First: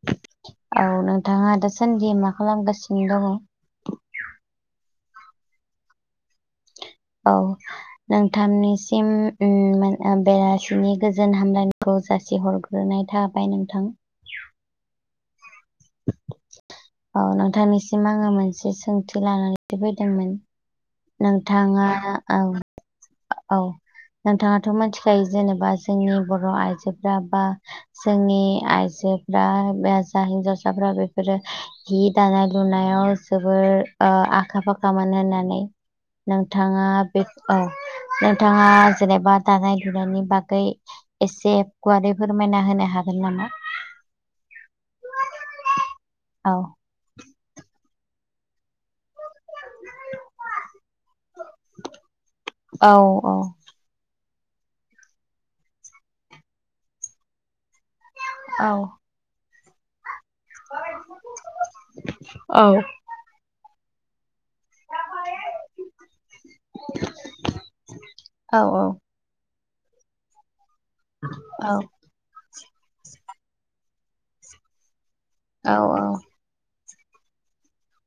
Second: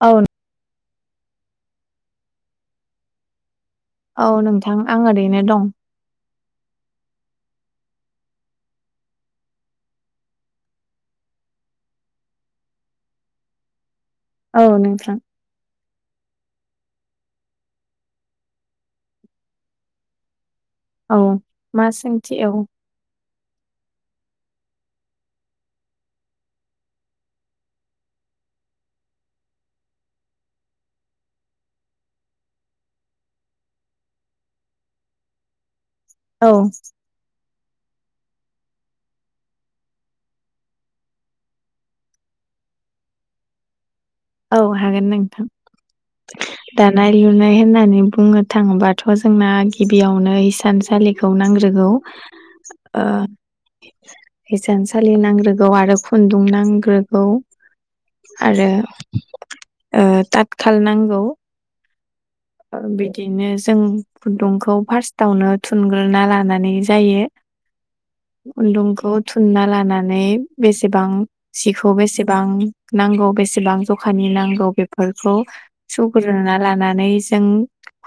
औ औ नोंथाङा दाासान्दि मा खालामगासिनो दङ औ नोंथां आं ओरैनो दं औ नोंथांनिसिम बेलासिनि गोजोन हामलायनायखौ जासिहरगोन गोनाय थाबाय नोंथां औ नोंथां औ नोंथांनिसिम आङो मोनसे सोंथि लानानैसो फैदोंमोन औ मा नोंथाङा सोंथि औ औ नोंथाङाथ' मिथिखायो जेनेबा जोंनि बर' आइजोफोरा बा जोंनि आइजोफ्रा बे जा हिनजावसाफ्रा बेफोरो हि दानाय लुनायाव जोबोर आखा फाखामोन होननानै नों औ थाङा औ नोंथाङा जेनेबा दानाय लुनायनि बागै एसे गुवारै फोरमायना होनो हागोन नामा औ हागोन नोंथां औ दानाय लुनाय होननानै बुंनो थाङोबाथ' जोंना गिबियावनो हसानसालि नांग्रोगौ औ औ हिसानसालि नांग्रोगौ आरो खुन्दुं नांग्रोगौ आरो औ ताथ खाल नांगौ औ बिदिनो जों खुन्दुं फास्तावनो थुनग्रोनना लानानै जायो औ खुन्दुंखौ थुनना लानानै बेसेबां जिखौ बेसेबां नांगौ बेसेबां जखानि नांगौ बेफोरखौ स औ औ सुगोरना लानानै जों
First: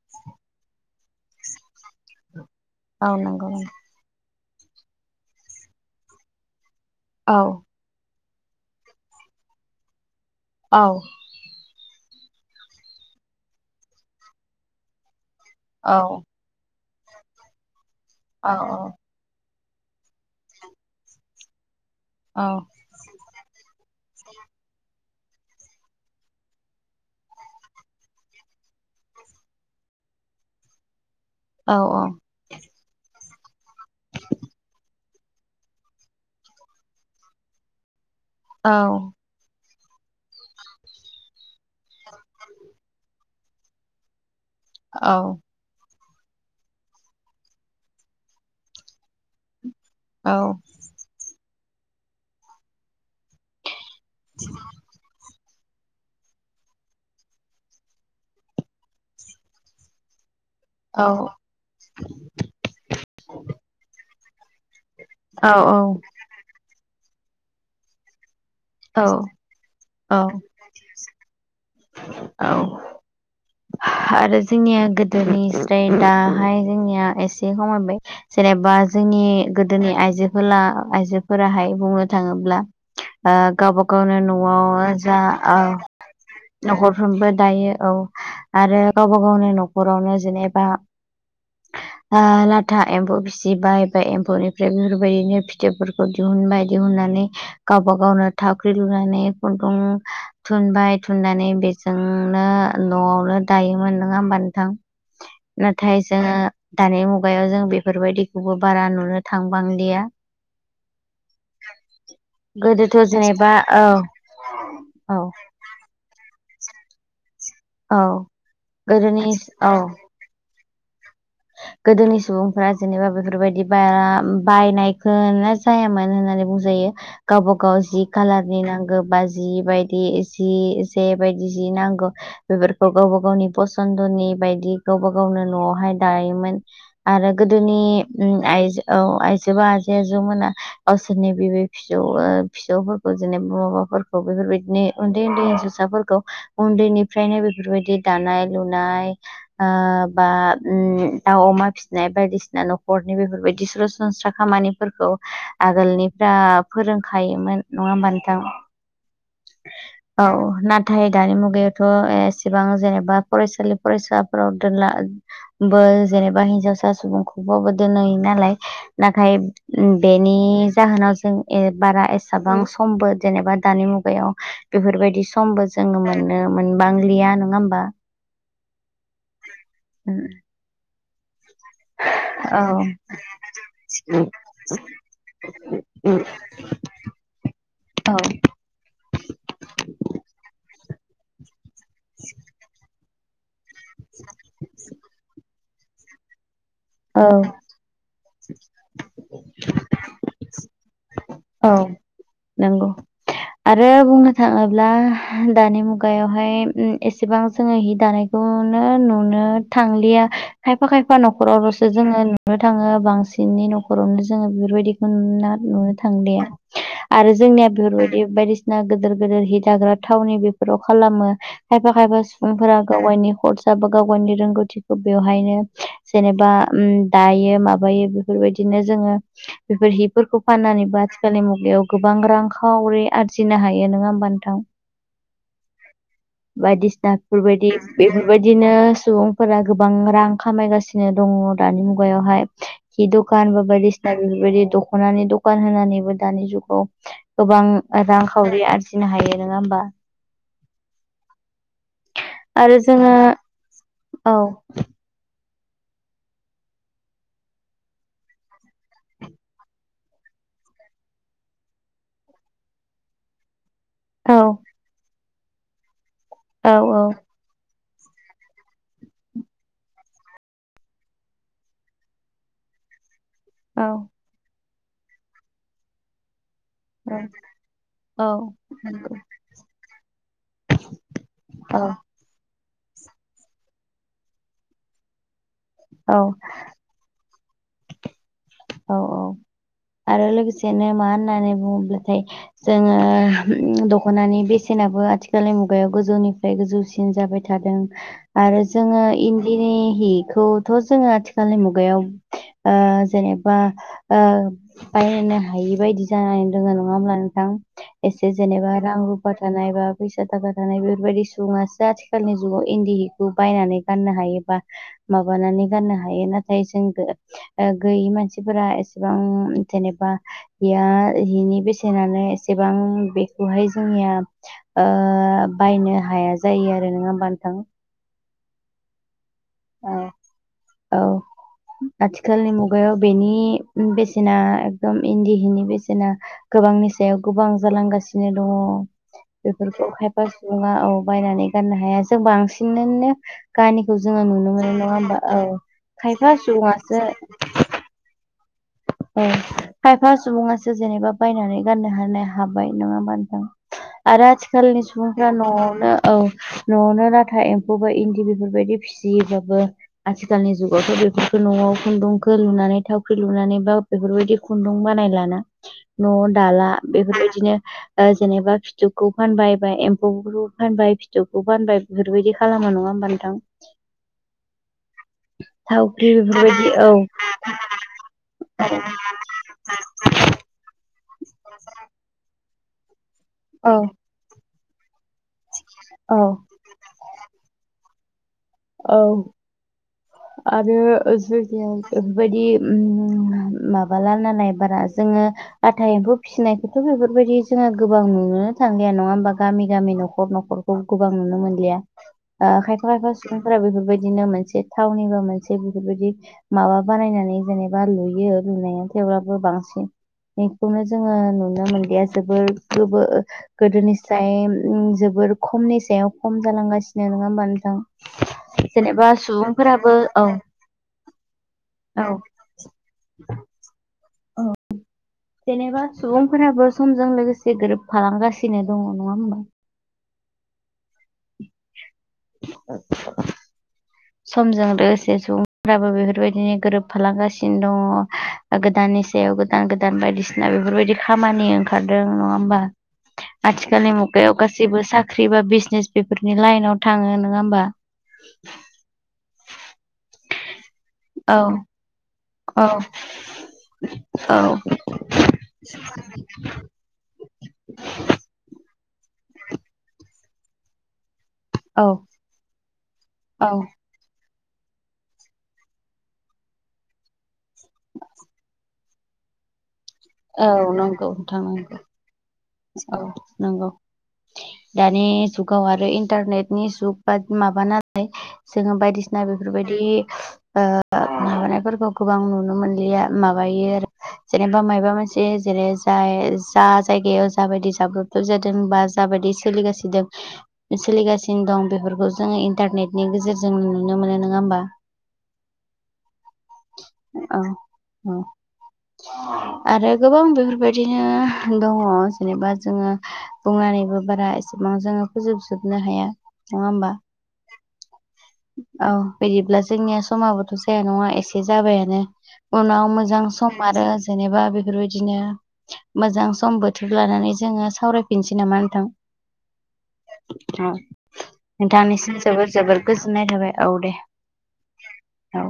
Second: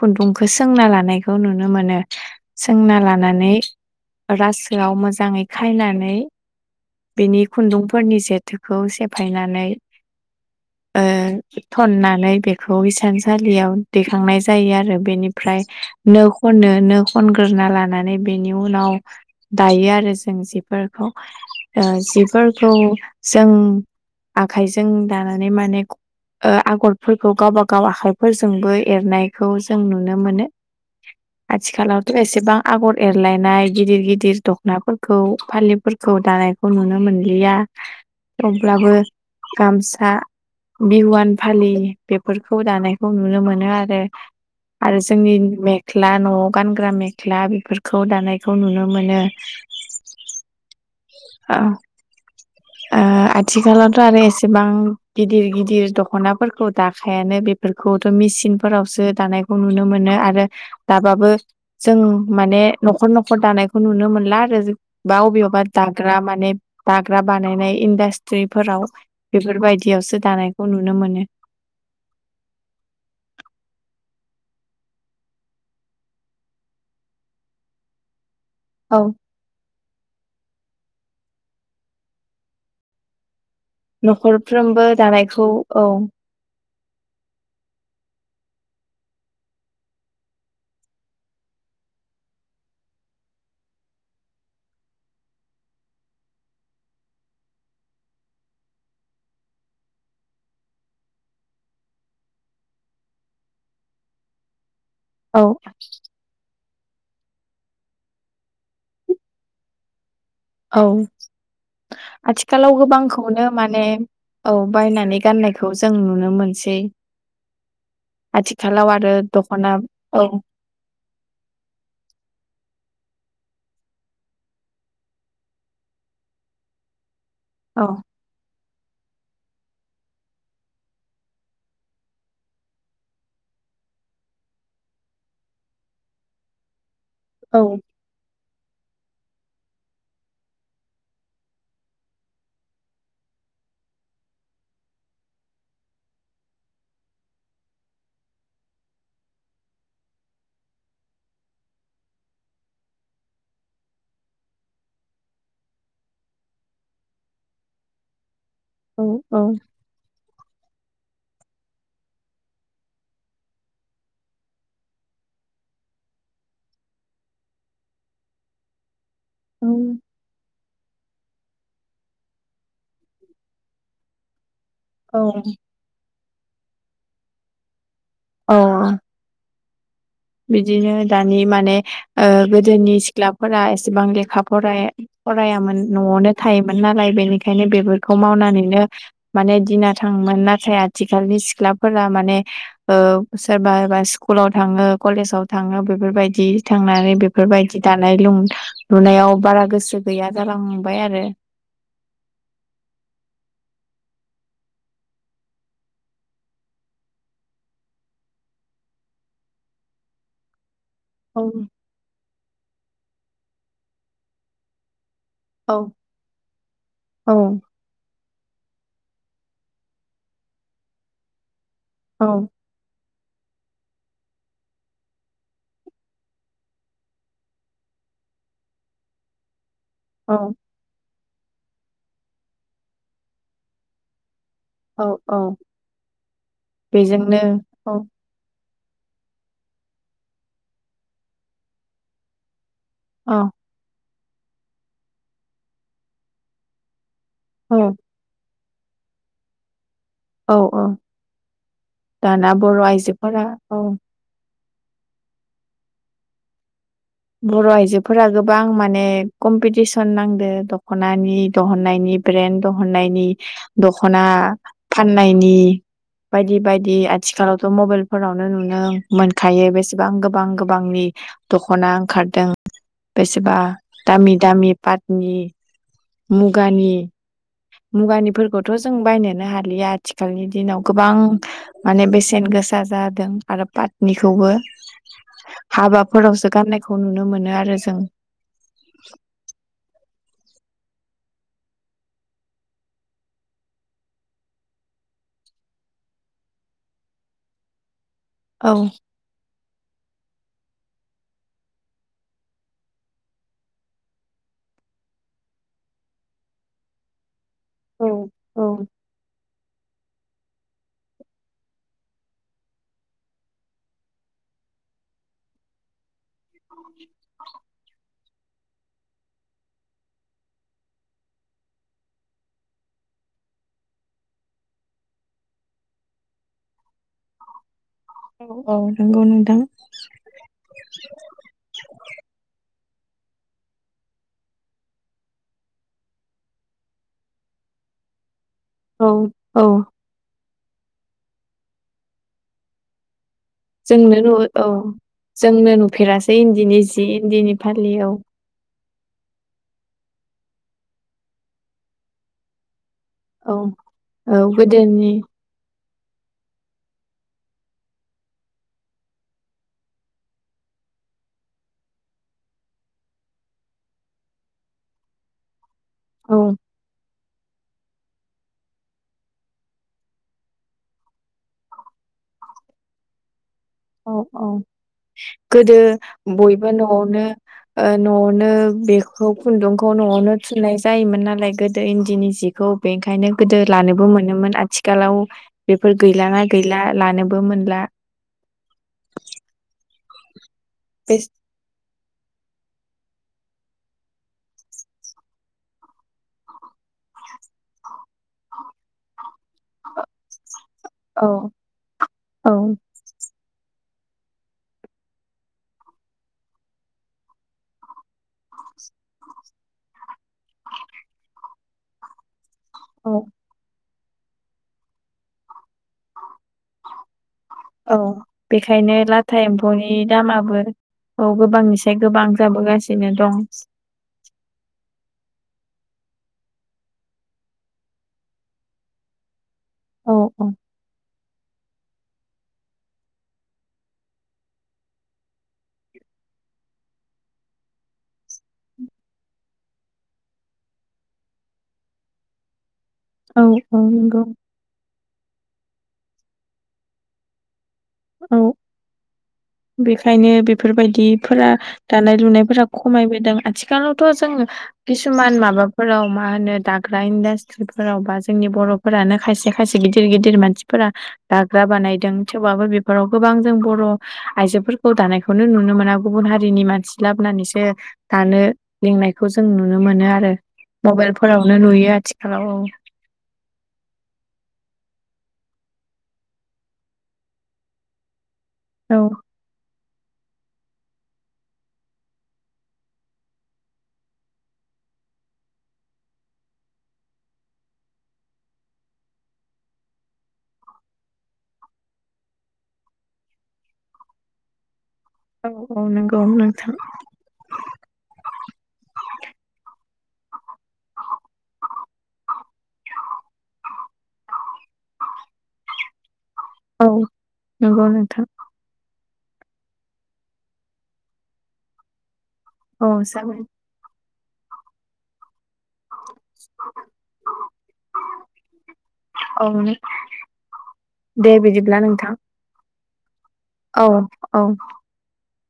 खुन्दुंखौ सोंना लानायखौ नुनो मोनो सोंना औ नंगौ लानानै रासोआव मोजाङै खायनानै औ बेनि खुन्दुंफोरनि जेथोखौ सेफायनानै औ ओ थननानै बेखौ इसानसालियाव दैखांनाय जायो आरो बेनिफ्राय औ खनोनो खनग्रोना लानानै औ बेनि उनाव दायो आरो जों जिफोरखौ औ जिफोरखौ जों आखाइजों दानानै माने आगरफोरखौ गावबा गाव आखाइफोरजोंबो एरनायखौ जों नुनो मोनो। [unintelligible] औ आथिखालावथ' एसेबा आगर एरलायनाय गिदिर गिदिर दख'नाफोरखौ फालिफोरखौ दानायखौ नुनो मोनलिया। [inaudible] अब्लाबो गामसा बिहुवान फालि बेफोरखौ दानायखौ नुनो मोनो आरो आरो जोंनि मेख्ला न'आव गानग्रा मेख्ला बेफोरखौ दानायखौ नुनो मोनो। औ। आथिखालावथ' आरो एसेबां गिदिर गिदिर दख'नाफोरखौ दाखायानो बेफोरखौथ' मेसििनफोरावसो दानाय खौ नुनो मोनो आरो औ दाबाबो जों माने न'खर न'खर दानायखौ नुनो मोनला आरो। बा अबेयावबा औ दाग्रा माने दाग्रा बानायनाय इनडास्ट्रि फ्रिफोराव औ बेफोरबायदियावसो दानायखौ नुनो मोनो। औ आरो जोंनिया गोदोनिफ्राय दाहाय जोंनिया एसे खमायबाय जेनेबा औ जोंनि गोदोनि आइजोला आइजोफोराहाय बुंनो थाङोब्ला गावबा गावनो न'आव न'खरफ्रोमबो जा दानायखौ औ न'खरफ्रोमबो दायो औ आरो गावबा गावनो न'खरावनो जेनेबा [inaudible] लाथा एम्फौ फिसिबाय बे एम्फौनिफ्राय बेफोरबायदिनो फिथोबफोरखौ दिहुनबाय दिहुननानै गावब गावनो थाखाख्रि लुनानै खुन्दुं थुनबाय फुुननानै बेजोंनो न'आवनो दायोमोन नोङा होमबा नोंथां। औ नाथाय जोङो दानि मुगायाव जों बेफोरबायदिखौबो बारा नुनो थांबांलिया। औ आथिखालाव गोदोथ' गोबांखौनो जेनेबा औ माने औ बायनानै औ गाननाय खौ जों नुनो मोनसै औ आथिखालाव आरो दख'ना औ। गोदोनि सुबुंफोरा जेनेबा बेफोरबायदि बा बायनायखौ जायामोन होननानै बुंजायो गावबा औ गाव जि कालारनि नांगौ बाजि बायदि जि एसे बायदि जि नांगौ बेफोरखौ गावबा गावनि फसन्दनि बायदि गावबा गावनो न'आवहाय दायोमोन आरो औ गोदोनि आइजो औ आइजोबोा आजै आजौमोना गावसोरनि बेब फिसौ फिसौफोरखौ जेनेबा माबाफोरखौ बेफोरबायदिनो उन्दै उन्दै हिनजावसाफोरखौ उन्दैनिफ्रायनो बेफोरबायदि दानाय लुनाय आ बा उम दाव अमा फिसिनाय बायदिसिना न'खरनि बेफोरबायदि सरासनस्रा खामानिफोरखौ आगोलनिफ्रा फोरोंखायोमोन नङा होमबा नोंथां? उम उम। औ नाथाय दानि मुगायावथ' एसेबां जेनेबा फरायसालि फरायसालिफोराव दोनला बो जेनेबा हिनजावसा सुबुंखौबाबो दोनहोयो नालाय नाथाय बे नि जाहोनाव जों बारा एसेबां समबो जेनेबा दानि मुगायाव बेफोरबायदि औ समबो जोङो मोननो मोनबांलिया नङा होमबा औ। उम बिदिनो दानि माने गोदोनि औ सिख्लाफोरा एसेबां लेखा फराय फरायामोन न'आवनो थायोमोन नालाय बेनिखायनो बेफोरखौ मावनानैनो माने दिना थाङोमोन नाथाय आथिखालनि सिख्लाफोरा माने सोरबा सोरबा स्कुलाव थाङो कलेजाव थाङो बेफोरबायदि थांनानै औ बेफोरबायदि दि दानाय ल लुनायाव बारा गोसो गैया जालांबाय आरो औ नंगौ आरो बुंनो थाङोब्ला दानि मुगायावहाय एसेबां जोङो हि दानाय बेखौनो नुनो थांलिया खायफा खायफा साफा औ न'खरावल'सो जोङो नुनो थाङो बांसिनै न'खरावनो जोङो बेफोरबायदिखौ नुना औ थांदि आरो औ जोंनिया बेफोरबायदि बायदिसिना गिदिर गिदिर हि दाग्रा थावनि बेफोराव खालामो खायफा खायफा औ सुबुंफोरा गाव गावनि हरसा बा गाव गावनि रोंगौथिखौ बेवहायनो जेनेबा दायो माबायो बेफोरबायदिनो जोङो बेफोर हि फोरफोरखौ औ फाननानैबो आथिखालनि मुगायाव गोबां रांखावरि आरजिनो हायो नोङा होमबा नोंथां औ औ बेजोंनो बायदिसिनाफोरबायदि औ बेफोर बेबायदिनो सुबुंफोरा गोबां रां खामायगासिनो दङ दानि मुगायावहाय हि औ दखान बा बायदिसिना बेफोरबायदि दख'नानि दखान होनानैबो दानि जुगाव गोबां औ रांखावरि आरजिनो हायो नङा होमबा औ औ दाना आरो बर' जोङो आइजोफोरा औ औ बर' आइजोफोरा गोबां माने कमपिटिसन नांदों दख'नानि दहननायनि ब्रेन दहुननायनि दखना औ फाननायनि बायदि औ बायदि आथिखालावथ' मबाइल फोरावनो नुनो मोनखायो बेसेबां गोबां गोबांनि दख'ना ओंखारदों बेसेबा औ दामि दामि पाटनि मुगानि औ मुगानिफोरखौथ' जों बायनोनो हालिया आथिखालनि दिनाव गोबां औ माने बेसेन गोसा फसा जादों आरो पातनिखौबो हाबाफोरावसो गाननाय बेखौ नुनो मोनो आरो जों औ औ आरो लोगोसेनो मा होननानै बुङोब्लाथाय जोङो दख'नानि बेसेनाबो आथिखालनि मुगायाव गोजौनिफ्राय गोजौसिन जाबाय थादों आरो औ जोङो इन्दिनि हिखौथ' जोङो आथिखालनि मुगायाव जेनेबा बायनो हायि बायदि जानानै दोङो नङा होमब्ला नोंथां एसे औ जेनेबा रां थानाय बा फैसा थाखा थानाय बेफोरबायदि सुबुङासो आथिखालनि जुगाव इन्दि हिखौ बायनानै गाननो हायोबा माबानानै गाननो हायो नाथाय जों गैयि मानसिफोरा एसेबां जेनेबा बेया बेनि बेसेनानो एसेबां बेखौहाय जोंनिया बायनो हाया जायो आरो नङा होमबा नोंथां औ औ नंगौ नोंथां औ औ आथिखालनि मुगायाव बेनि बेसेना एकदम इन्दि हिनि बेसेना गोबांनि सायाव गोबां जालांगासिनो दङ औ औ बेफोरखौ खायफा सुबुङा औ बायनानै गाननो हाया जों बांसिननो गानिखौ जोंनो जोङो नु नुनो औ मोनो नङा होमबा औ जोंनो खायफा नुफेरासै इन्दिनि जि सुबुङासो इन्दिनि फालि औ औ खायफा सुबुङासो जेनेबा बायनानै गाननो हानाया हाबाय नङा होनबा नो औ आरो औ आजिखालनि गोदोनि सुबुंफ्रा न'आवनो औ न'आवनो लाथा एम्फौ बा इन्दि बेफोरबायदि फिसियोब्लाबो आथिखालनि जुगावथ' बेफोरखौ न'आव खुन्दुंखौ लुनानै थावख्रि लुनानै बा बेफोरबायदि खुन्दुं बानायलाना न' औ दाला बेफोरबायदिनो जेनेबा फिथोबखौ फानबाय बा एम्फौखौ फानबाय फिथोबखौ फानबाय बेफोरबायदि खालामो नङा होमबा नोंथां औ औ गोदो थावख्रि बयबो बेफोरबायदि औ न'आवनो न'आव नो बेखौ खुन्दुंखौ न'आवनो थुननाय जायोमोन नालाय गोदो इन्दिनि जि खौ बेनिखायनो गोदो औ लानोबो मोनोमोन आथिखालाव बेफोर औ गैलाङा गैला लानोबो मोनला औ आरो बे जग ओैबायदि माबाला नालाय बारा जोङो आथा एम्फौ फिसिनायखौथ' बेफोरबायदि जोंहा गोबां नुो थ नङा हबा गामि गामि न'ख न'ख गोबां औ नुनो मोनया औ खायफा खायफा बिफांफोरा बेफोरबायदिनो मोनसे थावनिबो मोनसे बेफोरबायदि माबा बानायनानै जेनेबा लुयो लुनाया थेवब्लाबो बांसिन बेखौनो जोङो नुनो मोनदिया जोबोर गोबो औ गोदोनि सायाव जोबोर खमनि सायाव खम जालांगासिनो नङा होमबा नोंथां औ बेखायनो जेनेबा लाथा सुबुंफोराबो एम्फौनि औ दामाबो औ गोबांनिसाय गोबां जाबोगासिनो दं औ जेनेबा सुबुंफोराबो समजों लोगोसे गोरोबफालांगासिनो दङ नङा होमबा औ औ आ समजों लोगोसे सुबुंफ्राबो बेफोरबायदिनो गोरोबफालांगासिनो दङ गोदाननि सायाव गोदान गोदान बायदिसिना बेफोरबायदि खामानि ओंखारदों नङा होमबा औ औ आथिखाल म नंगौ गायाव जेबो साख्रि बा बिजनेस बेफोरनि लाइनाव थाङो नङा होमबा औ बेखायनो औ बेफोरबायदिफोरा दानाय लुनायफोरा औ खमायबोदों आथिखालावथ' जोंङ औ किसुमान माबाफोराव मा होनो दाग्रा इन्डास्ट्रिफोराव बा जोंनि बर' फोरानो खायसे खायसे गिदिर गिदिर मानसि फोर दाग्रा औ बानायदों थेवबो बेफोराव गोबां औ जों बर' आइजोफोरखौ दानायखौनो नुनो मोना गुबुन हारिनि मानसि लाबोनानैसो दानो लिंनायखौ जों नुनो मोनो आरो औ नंगौ नोंथां मबाइलफोरावनो नंगौ नुयो आथिखालाव औ औ नंगौ दानि जुगाव आरो इन्टारनेटनि जुग बा माबाना जोङो औ बायदिसिना बे बेफोरबायदि माबानायफोरखौ गोबां नुनो मोनलिया माबायो आरो जेनेबा माइबा मोन जे जेरै जाय जा जायगायाव जाबायदि जाब्रब्रब जादों बा जाबायदि सोलिगासिदों सोलिगासिनो दं बेफोरखौ जोङो इन्टारनेटनि गेजेरजों नुनो मोनो नङा होमबा औ औ नंगौ नोंथां औ आरो गोबां बेफोरबायदिनो दङ जेनेबा जोङो बुंनानैबो बारा एसेबां जोङो फोजोबजोबनो हाया नङा औ होमबा नंगौ नोंथां औ बिदिब्ला जोंनिया समाबोथ' जाया नङा एसे जाबायानो औ उनाव मोजां जागोन सम आरो जेनेबा बेफोरबायदिनो मोजां सम बोथोर लानानै जोङो सावरायफिनसै नामा नोंथां औ दे बिदिब्ला नोंथां थांनिसि जोबोर जोबोर गोजोननाय थाबाय औ दे औ